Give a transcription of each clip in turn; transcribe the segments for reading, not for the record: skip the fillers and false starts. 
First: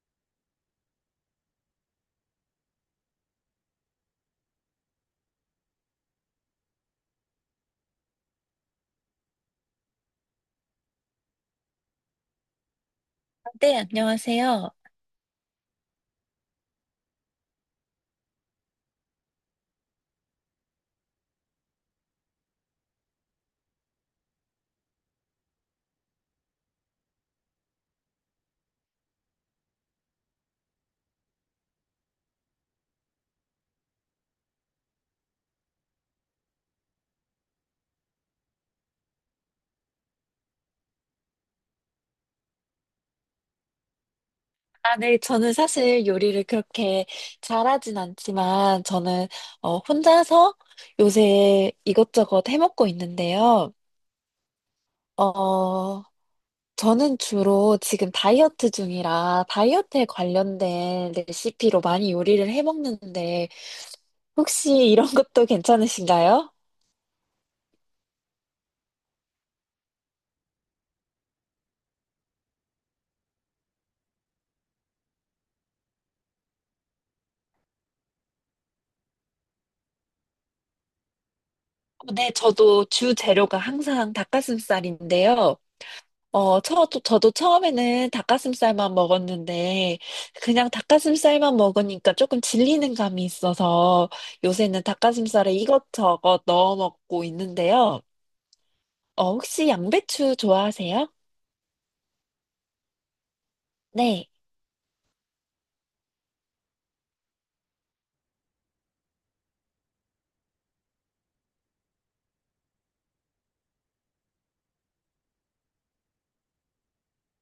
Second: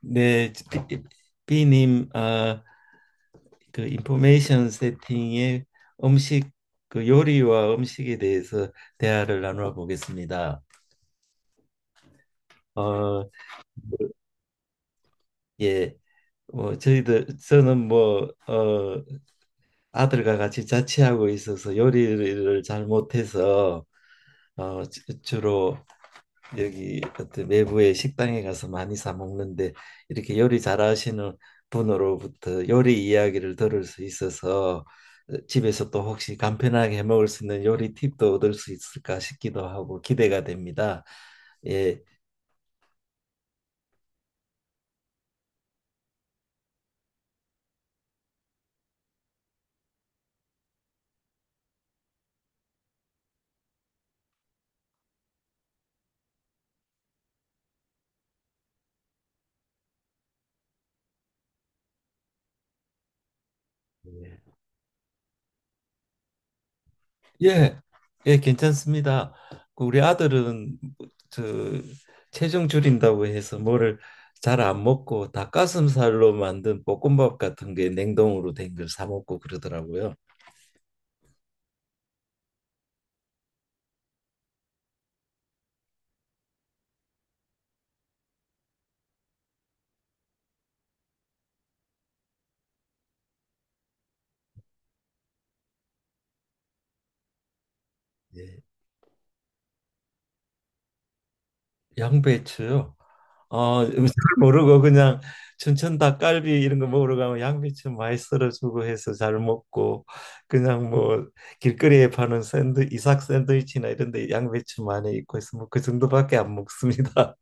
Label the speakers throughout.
Speaker 1: 네, 비, 비님. 그 인포메이션 세팅의 음식, 그 요리와 음식에 대해서 대화를 나누어 보겠습니다. 어,
Speaker 2: 네, 안녕하세요.
Speaker 1: 예. 뭐 저희들 저는 뭐 아들과 같이 자취하고 있어서 요리를 잘 못해서 주로 여기 어떤 외부의 식당에 가서 많이 사 먹는데, 이렇게 요리 잘하시는 분으로부터 요리 이야기를 들을 수 있어서 집에서 또 혹시 간편하게 해 먹을 수 있는 요리 팁도 얻을 수 있을까 싶기도 하고 기대가 됩니다. 예.
Speaker 2: 아, 네. 저는 사실 요리를 그렇게 잘하진 않지만, 혼자서 요새 이것저것 해먹고 있는데요. 어, 저는 주로 지금 다이어트 중이라 다이어트에 관련된 레시피로 많이 요리를 해먹는데,
Speaker 1: 예.
Speaker 2: 혹시 이런 것도 괜찮으신가요?
Speaker 1: 예, 예, 괜찮습니다. 그 우리 아들은 저 체중 줄인다고 해서 뭐를 잘 안 먹고 닭가슴살로 만든 볶음밥 같은 게 냉동으로 된 걸 사 먹고 그러더라고요.
Speaker 2: 네, 저도 주 재료가 항상 닭가슴살인데요. 저도 처음에는 닭가슴살만 먹었는데, 그냥 닭가슴살만 먹으니까 조금 질리는 감이 있어서 요새는 닭가슴살에 이것저것 넣어 먹고 있는데요.
Speaker 1: 예.
Speaker 2: 혹시 양배추 좋아하세요?
Speaker 1: 양배추요. 잘
Speaker 2: 네.
Speaker 1: 모르고 그냥 춘천 닭갈비 이런 거 먹으러 가면 양배추 많이 썰어주고 해서 잘 먹고, 그냥 뭐 길거리에 파는 샌드 이삭 샌드위치나 이런 데 양배추 많이 있고 해서 뭐 그 정도밖에 안 먹습니다.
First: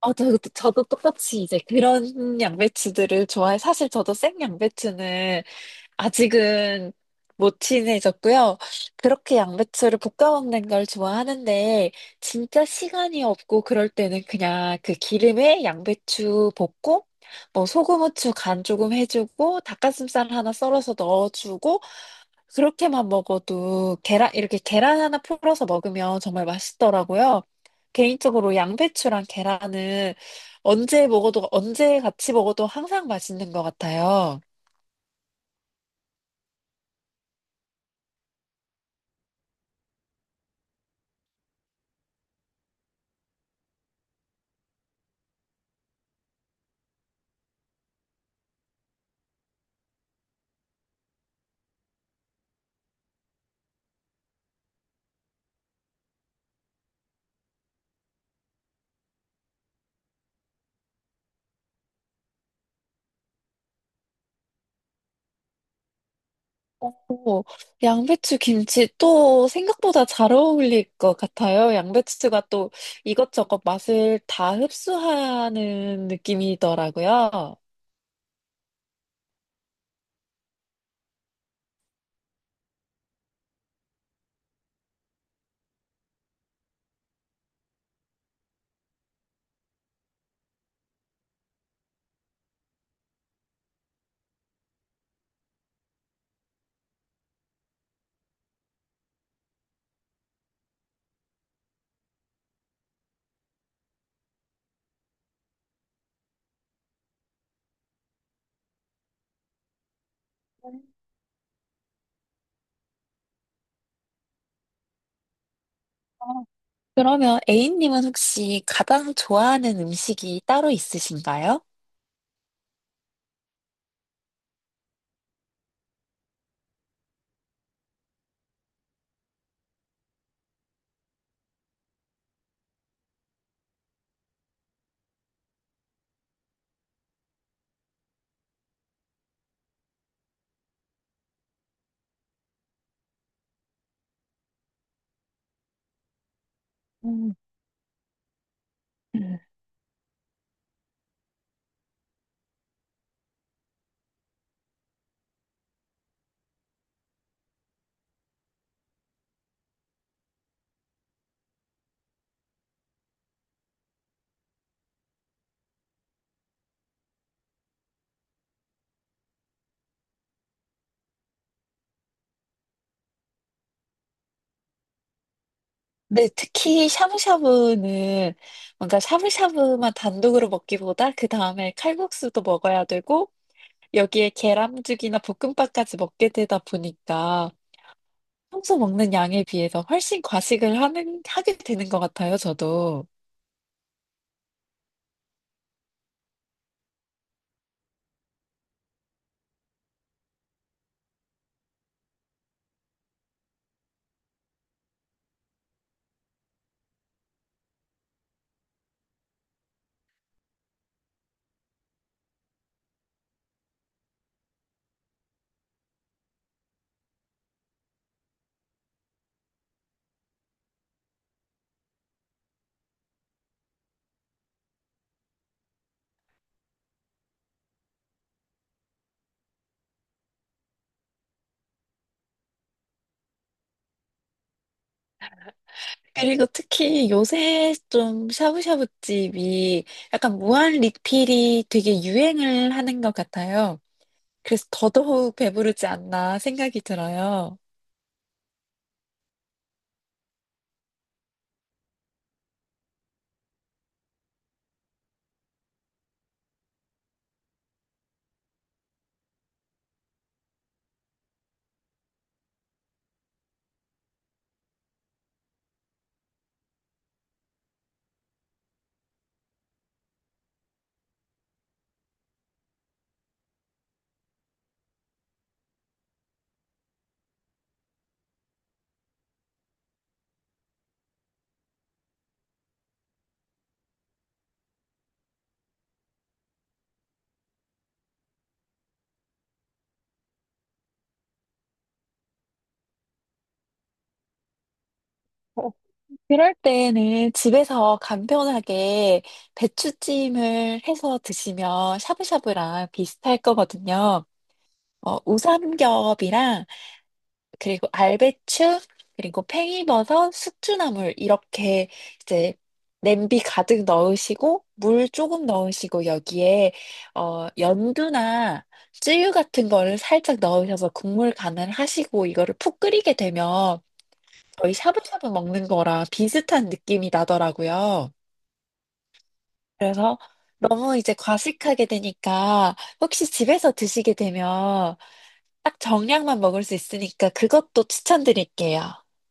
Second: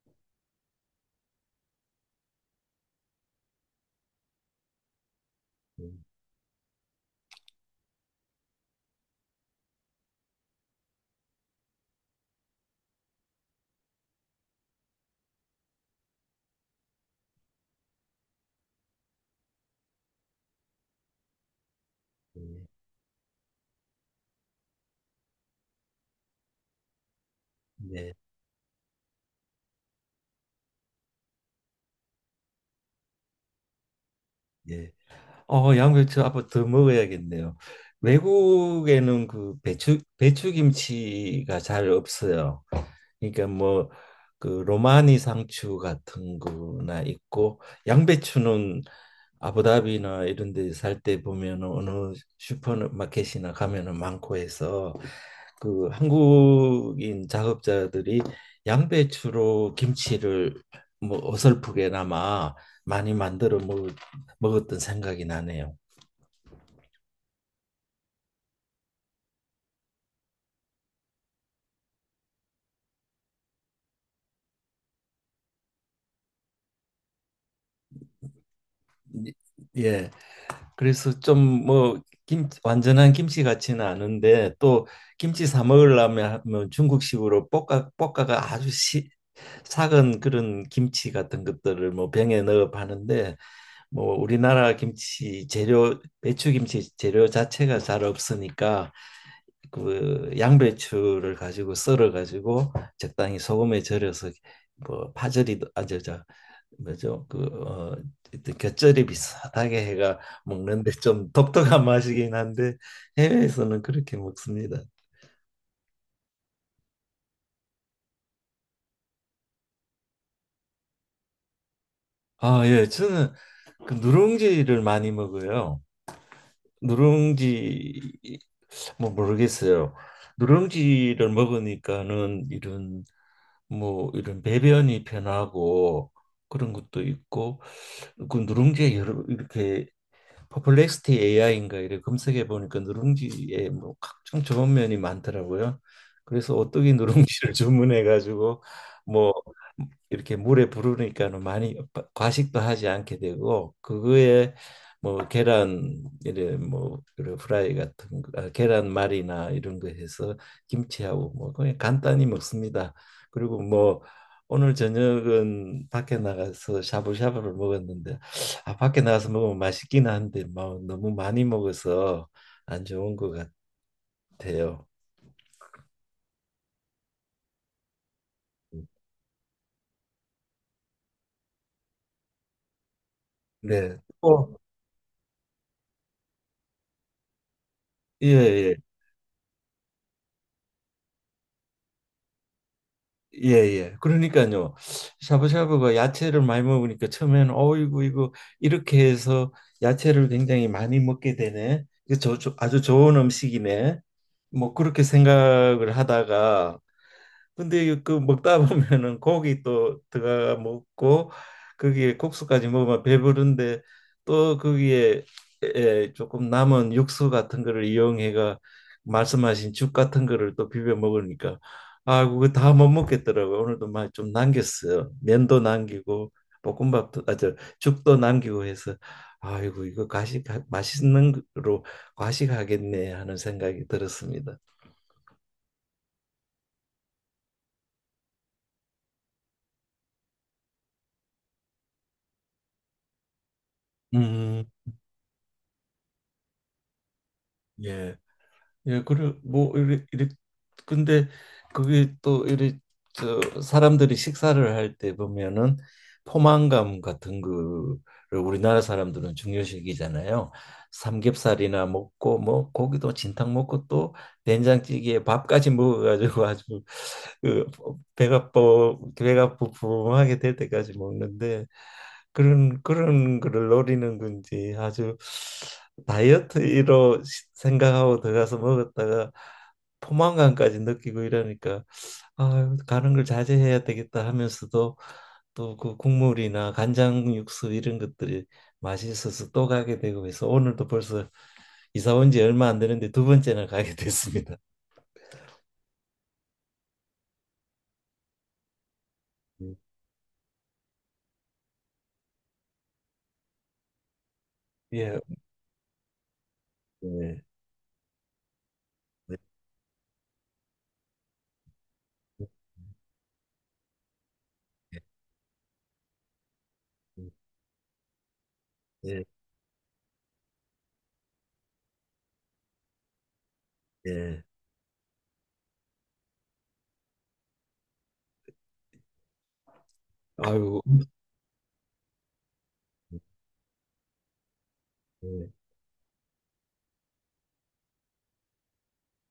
Speaker 2: 저도 똑같이 이제 그런 양배추들을 좋아해. 사실 저도 생 양배추는
Speaker 1: 음.
Speaker 2: 아직은 못 친해졌고요. 그렇게 양배추를 볶아 먹는 걸 좋아하는데, 진짜 시간이 없고 그럴 때는 그냥 그 기름에 양배추 볶고, 뭐 소금, 후추 간 조금 해주고, 닭가슴살 하나 썰어서 넣어주고,
Speaker 1: 음.
Speaker 2: 그렇게만 먹어도 이렇게 계란 하나 풀어서 먹으면 정말 맛있더라고요.
Speaker 1: 네.
Speaker 2: 개인적으로 양배추랑 계란은 언제 같이 먹어도 항상 맛있는 것 같아요.
Speaker 1: 예. 양배추 앞으로 더 먹어야겠네요. 외국에는 그 배추김치가 잘 없어요. 그러니까 뭐 그 로마니 상추 같은 거나 있고, 양배추는 아부다비나 이런 데 살 때 보면은 어느 슈퍼마켓이나 가면은 많고 해서 그 한국인 작업자들이 양배추로 김치를 뭐 어설프게나마 많이 먹었던 생각이 나네요.
Speaker 2: 오, 양배추 김치 또 생각보다 잘 어울릴 것 같아요. 양배추가 또 이것저것 맛을 다 흡수하는 느낌이더라고요.
Speaker 1: 예. 그래서 좀 뭐 김 완전한 김치 같지는 않은데 또 김치 사 먹으려면 뭐 중국식으로 볶아가 아주 삭은 그런 김치 같은 것들을 뭐 병에 넣어 파는데, 뭐 우리나라 김치 재료 배추김치 재료 자체가 잘 없으니까 그 양배추를 가지고 썰어 가지고 적당히 소금에 절여서 뭐 파절이도 아저저 뭐죠? 곁절이 비슷하게 해가 먹는데 좀 독특한 맛이긴 한데 해외에서는 그렇게 먹습니다.
Speaker 2: 어, 그러면 A님은 혹시 가장 좋아하는 음식이 따로 있으신가요?
Speaker 1: 아, 예. 저는 그 누룽지를 많이 먹어요. 누룽지 뭐 모르겠어요. 누룽지를 먹으니까는 이런 뭐 이런 배변이 편하고 그런 것도 있고, 그 누룽지에 여러 이렇게 퍼플렉스티 AI인가 이래 검색해 보니까 누룽지에 뭐 각종 좋은 면이 많더라고요. 그래서 오뚜기
Speaker 2: 음,
Speaker 1: 누룽지를 주문해 가지고 뭐
Speaker 2: 음.
Speaker 1: 이렇게 물에 부르니까는 많이 과식도 하지 않게 되고, 그거에 뭐 계란 이래 뭐 그런 프라이 같은 거, 아, 계란말이나 이런 거 해서 김치하고 뭐 그냥 간단히 먹습니다. 그리고 뭐 오늘 저녁은 밖에 나가서 샤브샤브를 먹었는데 아 밖에 나가서 먹으면 맛있긴 한데 뭐 너무 많이 먹어서 안 좋은 것 같아요.
Speaker 2: 네, 특히 샤브샤브는
Speaker 1: 음.
Speaker 2: 뭔가 샤브샤브만 단독으로 먹기보다 그 다음에 칼국수도 먹어야 되고
Speaker 1: 네.
Speaker 2: 여기에
Speaker 1: 어.
Speaker 2: 계란죽이나 볶음밥까지 먹게 되다 보니까
Speaker 1: 예, 예.
Speaker 2: 평소 먹는 양에 비해서 훨씬 과식을 하게 되는 것 같아요, 저도.
Speaker 1: 예예. 그러니까요. 샤브샤브가 야채를 많이 먹으니까 처음에는 어이구 이거 이렇게 해서 야채를 굉장히 많이 먹게 되네. 이거 아주 좋은 음식이네. 뭐 그렇게 생각을 하다가 근데 그 먹다 보면은 고기 또 들어가 먹고 거기에 국수까지 먹으면 배부른데 또 거기에 조금 남은 육수 같은 거를 이용해가 말씀하신 죽 같은 거를 또 비벼 먹으니까 아 그거 다 못 먹겠더라고요. 오늘도 많이 좀 남겼어요. 면도 남기고 볶음밥도 아저 죽도 남기고 해서 아이고 이거 과식 맛있는 거로 과식하겠네 하는 생각이 들었습니다.
Speaker 2: 그리고 특히 요새 좀 샤브샤브집이 약간 무한 리필이 되게 유행을 하는 것 같아요.
Speaker 1: 음.
Speaker 2: 그래서 더더욱 배부르지 않나 생각이 들어요.
Speaker 1: 예. 예, 그래 뭐 이래 근데 그게 또 이래 저 사람들이 식사를 할 때 보면은 포만감 같은 거를 우리나라 사람들은 중요시 여기잖아요. 삼겹살이나 먹고 뭐 고기도 진탕 먹고 또 된장찌개에 밥까지 먹어가지고 아주 그 배가 부풀하게 될 때까지 먹는데 그런 거를 노리는 건지 아주 다이어트로 생각하고 들어가서 먹었다가 포만감까지 느끼고 이러니까 아, 가는 걸 자제해야 되겠다 하면서도 또 그 국물이나 간장 육수 이런 것들이 맛있어서 또 가게 되고 해서 오늘도 벌써 이사 온 지 얼마 안 되는데 두 번째나 가게 됐습니다.
Speaker 2: 어, 그럴 때는 집에서 간편하게
Speaker 1: 예.
Speaker 2: 배추찜을 해서 드시면 샤브샤브랑 비슷할 거거든요. 어, 우삼겹이랑
Speaker 1: 예.
Speaker 2: 그리고 알배추,
Speaker 1: 예.
Speaker 2: 그리고 팽이버섯, 숙주나물 이렇게 이제 냄비 가득 넣으시고 물 조금 넣으시고 여기에 어 연두나
Speaker 1: 예.
Speaker 2: 쯔유 같은 거를 살짝 넣으셔서 국물 간을 하시고 이거를 푹 끓이게 되면
Speaker 1: 예.
Speaker 2: 거의 샤브샤브 먹는 거랑 비슷한 느낌이 나더라고요. 그래서
Speaker 1: 아유.
Speaker 2: 너무 이제 과식하게 되니까 혹시 집에서 드시게 되면
Speaker 1: 예.
Speaker 2: 딱 정량만 먹을 수 있으니까 그것도 추천드릴게요.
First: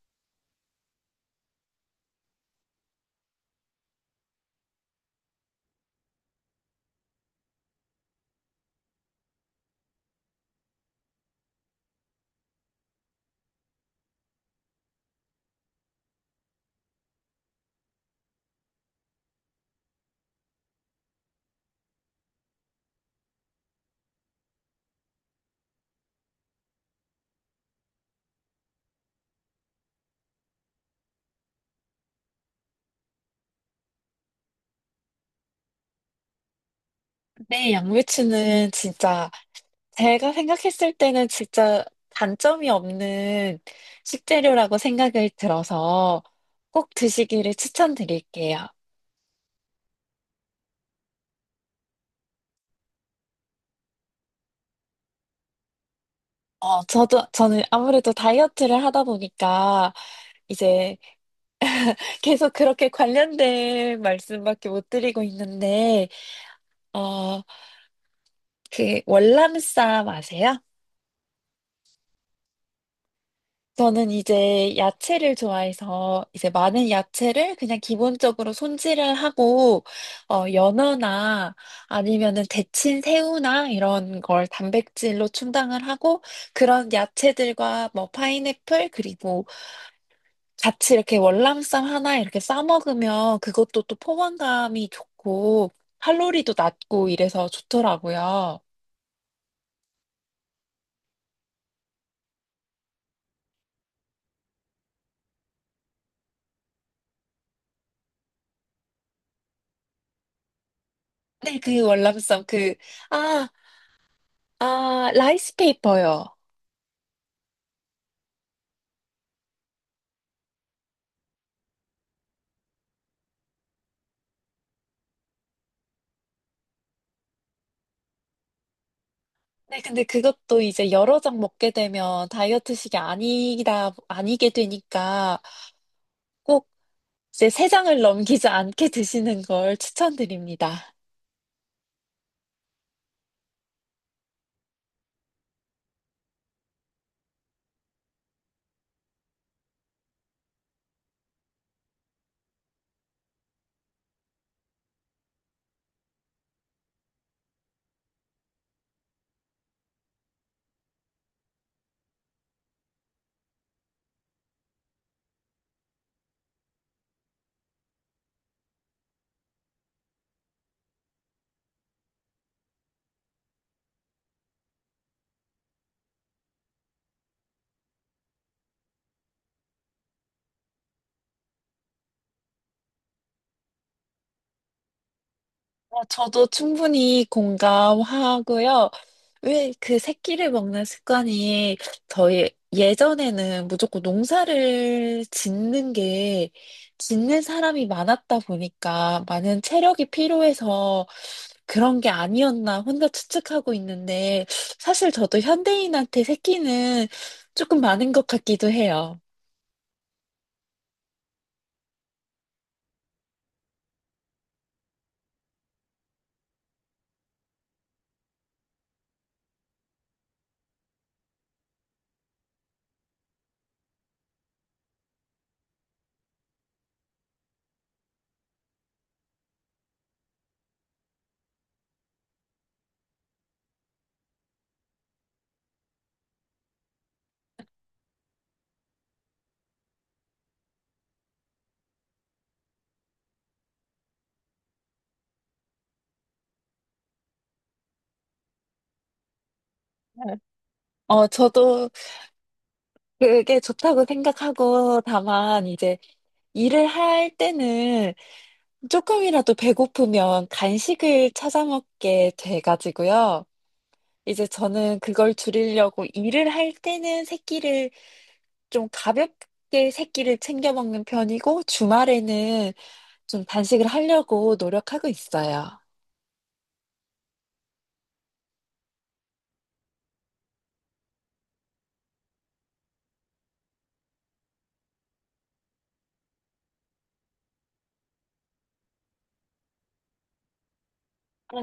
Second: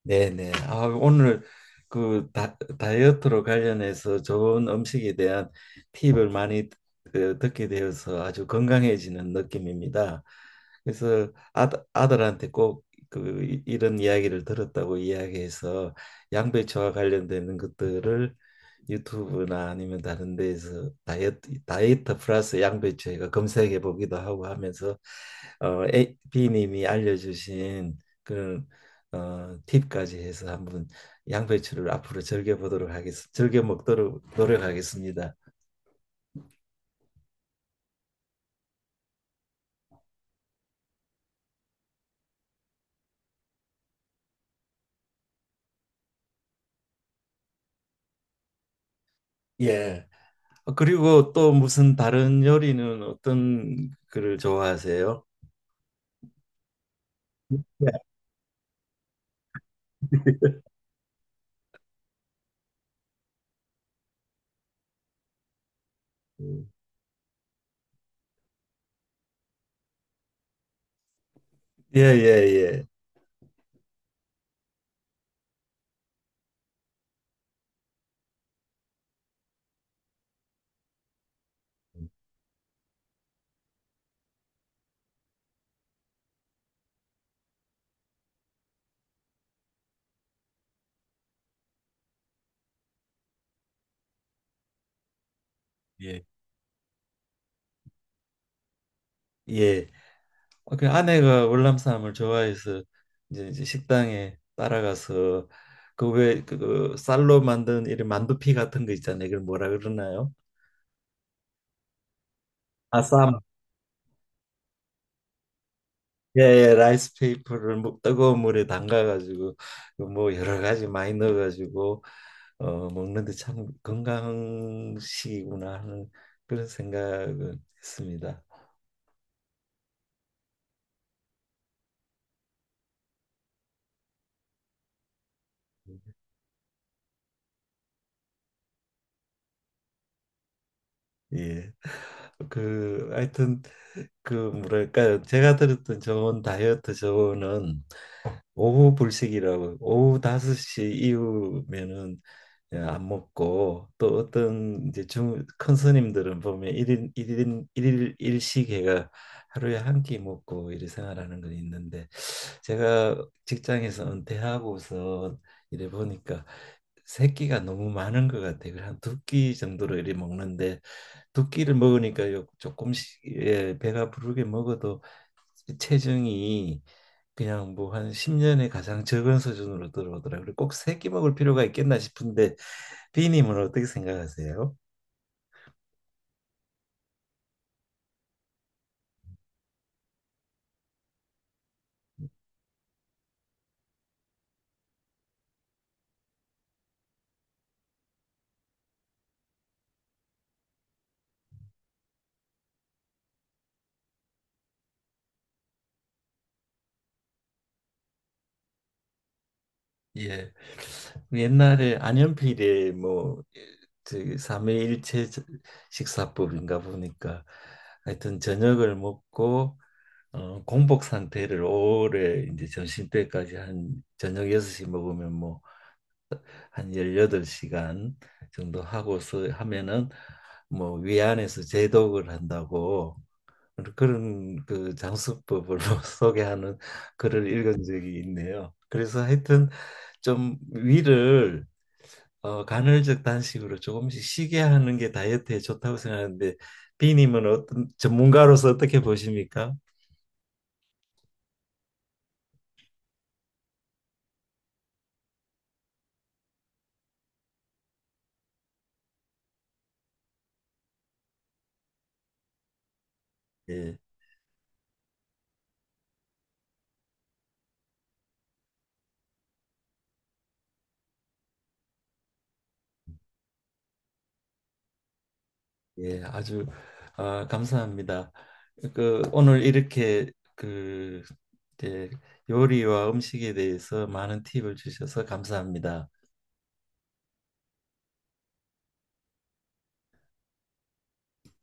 Speaker 1: 네네. 아, 오늘 그 다이어트로 관련해서 좋은 음식에 대한 팁을 많이 듣게 되어서 아주 건강해지는 느낌입니다. 그래서 아, 아들한테 꼭 그 이런 이야기를 들었다고 이야기해서 양배추와 관련되는 것들을 유튜브나 아니면 다른 데에서 다이어트 플러스 양배추 해가 검색해 보기도 하고 하면서 B님이 알려주신 그런 팁까지 해서 한번 양배추를 앞으로 즐겨 보도록 하겠습니다. 즐겨 먹도록 노력하겠습니다.
Speaker 2: 네, 양배추는 진짜 제가 생각했을 때는 진짜 단점이 없는 식재료라고 생각을 들어서 꼭 드시기를 추천드릴게요.
Speaker 1: 예. 그리고 또 무슨 다른 요리는 어떤 거를 좋아하세요?
Speaker 2: 저는 아무래도 다이어트를 하다 보니까 이제 계속 그렇게 관련된 말씀밖에 못 드리고 있는데, 어, 그 월남쌈 아세요?
Speaker 1: 예, 예, 예.
Speaker 2: 저는 이제 야채를 좋아해서 이제 많은 야채를 그냥 기본적으로 손질을 하고 연어나 아니면은 데친 새우나 이런 걸 단백질로 충당을 하고 그런 야채들과 뭐 파인애플 그리고 같이 이렇게 월남쌈 하나 이렇게 싸 먹으면 그것도 또 포만감이 좋고
Speaker 1: 예. 예.
Speaker 2: 칼로리도 낮고 이래서 좋더라고요.
Speaker 1: 예. 그 아내가 월남 쌈을 좋아해서 이제 식당에 따라가서 그 왜그 그 쌀로 만든 이런 만두피 같은 거 있잖아요. 이걸 뭐라 그러나요?
Speaker 2: 네, 그 월남쌈
Speaker 1: 아쌈.
Speaker 2: 아, 아, 라이스 페이퍼요.
Speaker 1: 예, 예, 라이스 페이퍼를 뭐 뜨거운 물에 담가가지고 뭐 여러 가지 많이 넣어가지고 먹는데 참 건강식이구나 하는 그런 생각은 했습니다.
Speaker 2: 네, 근데 그것도 이제 여러 장 먹게 되면 아니게 되니까 꼭 이제 세 장을 넘기지 않게 드시는 걸 추천드립니다.
Speaker 1: 예. 그 하여튼 그 뭐랄까요? 제가 들었던 좋은 다이어트 조언은 오후 불식이라고 오후 5시 이후면은 예, 안 먹고 또 어떤 이제 중 큰 스님들은 보면 일인일인일일 일식회가 하루에 한 끼 먹고 이래 생활하는 건 있는데 제가 직장에서 은퇴하고서 이래 보니까 세 끼가 너무 많은 것 같아요. 한 두 끼 정도로 이래 먹는데 두 끼를 먹으니까 조금씩 예, 배가 부르게 먹어도 체중이 그냥 뭐 한 10년에 가장 적은 수준으로 들어오더라고요. 그리고 꼭 세끼 먹을 필요가 있겠나 싶은데 비님은 어떻게 생각하세요?
Speaker 2: 어, 저도 충분히 공감하고요. 왜 그 새끼를 먹는 습관이 저희 예전에는 무조건 농사를 짓는 게 짓는 사람이 많았다 보니까 많은 체력이 필요해서 그런 게 아니었나 혼자 추측하고 있는데 사실 저도 현대인한테 새끼는 조금 많은 것 같기도 해요.
Speaker 1: 예. 옛날에 안현필의 뭐저 삼회일체 식사법인가 보니까 하여튼 저녁을 먹고 공복 상태를 오래 이제 점심때까지 한 저녁 6시 먹으면 뭐 한 18시간 정도 하고서 하면은 뭐 위안에서 제독을 한다고 그런 그 장수법을 소개하는 글을 읽은 적이 있네요. 그래서 하여튼 좀 위를 간헐적 단식으로 조금씩 쉬게 하는 게 다이어트에 좋다고 생각하는데 비님은 어떤 전문가로서 어떻게 보십니까?
Speaker 2: 저도 그게 좋다고 생각하고 다만 이제 일을 할 때는 조금이라도 배고프면 간식을 찾아 먹게 돼가지고요.
Speaker 1: 예.
Speaker 2: 이제 저는 그걸 줄이려고 일을 할 때는 새끼를 좀 가볍게 새끼를 챙겨 먹는 편이고 주말에는 좀 단식을 하려고 노력하고 있어요.
Speaker 1: 예, 아주 아, 감사합니다. 그 오늘 이렇게 그 이제 요리와 음식에 대해서 많은 팁을 주셔서 감사합니다.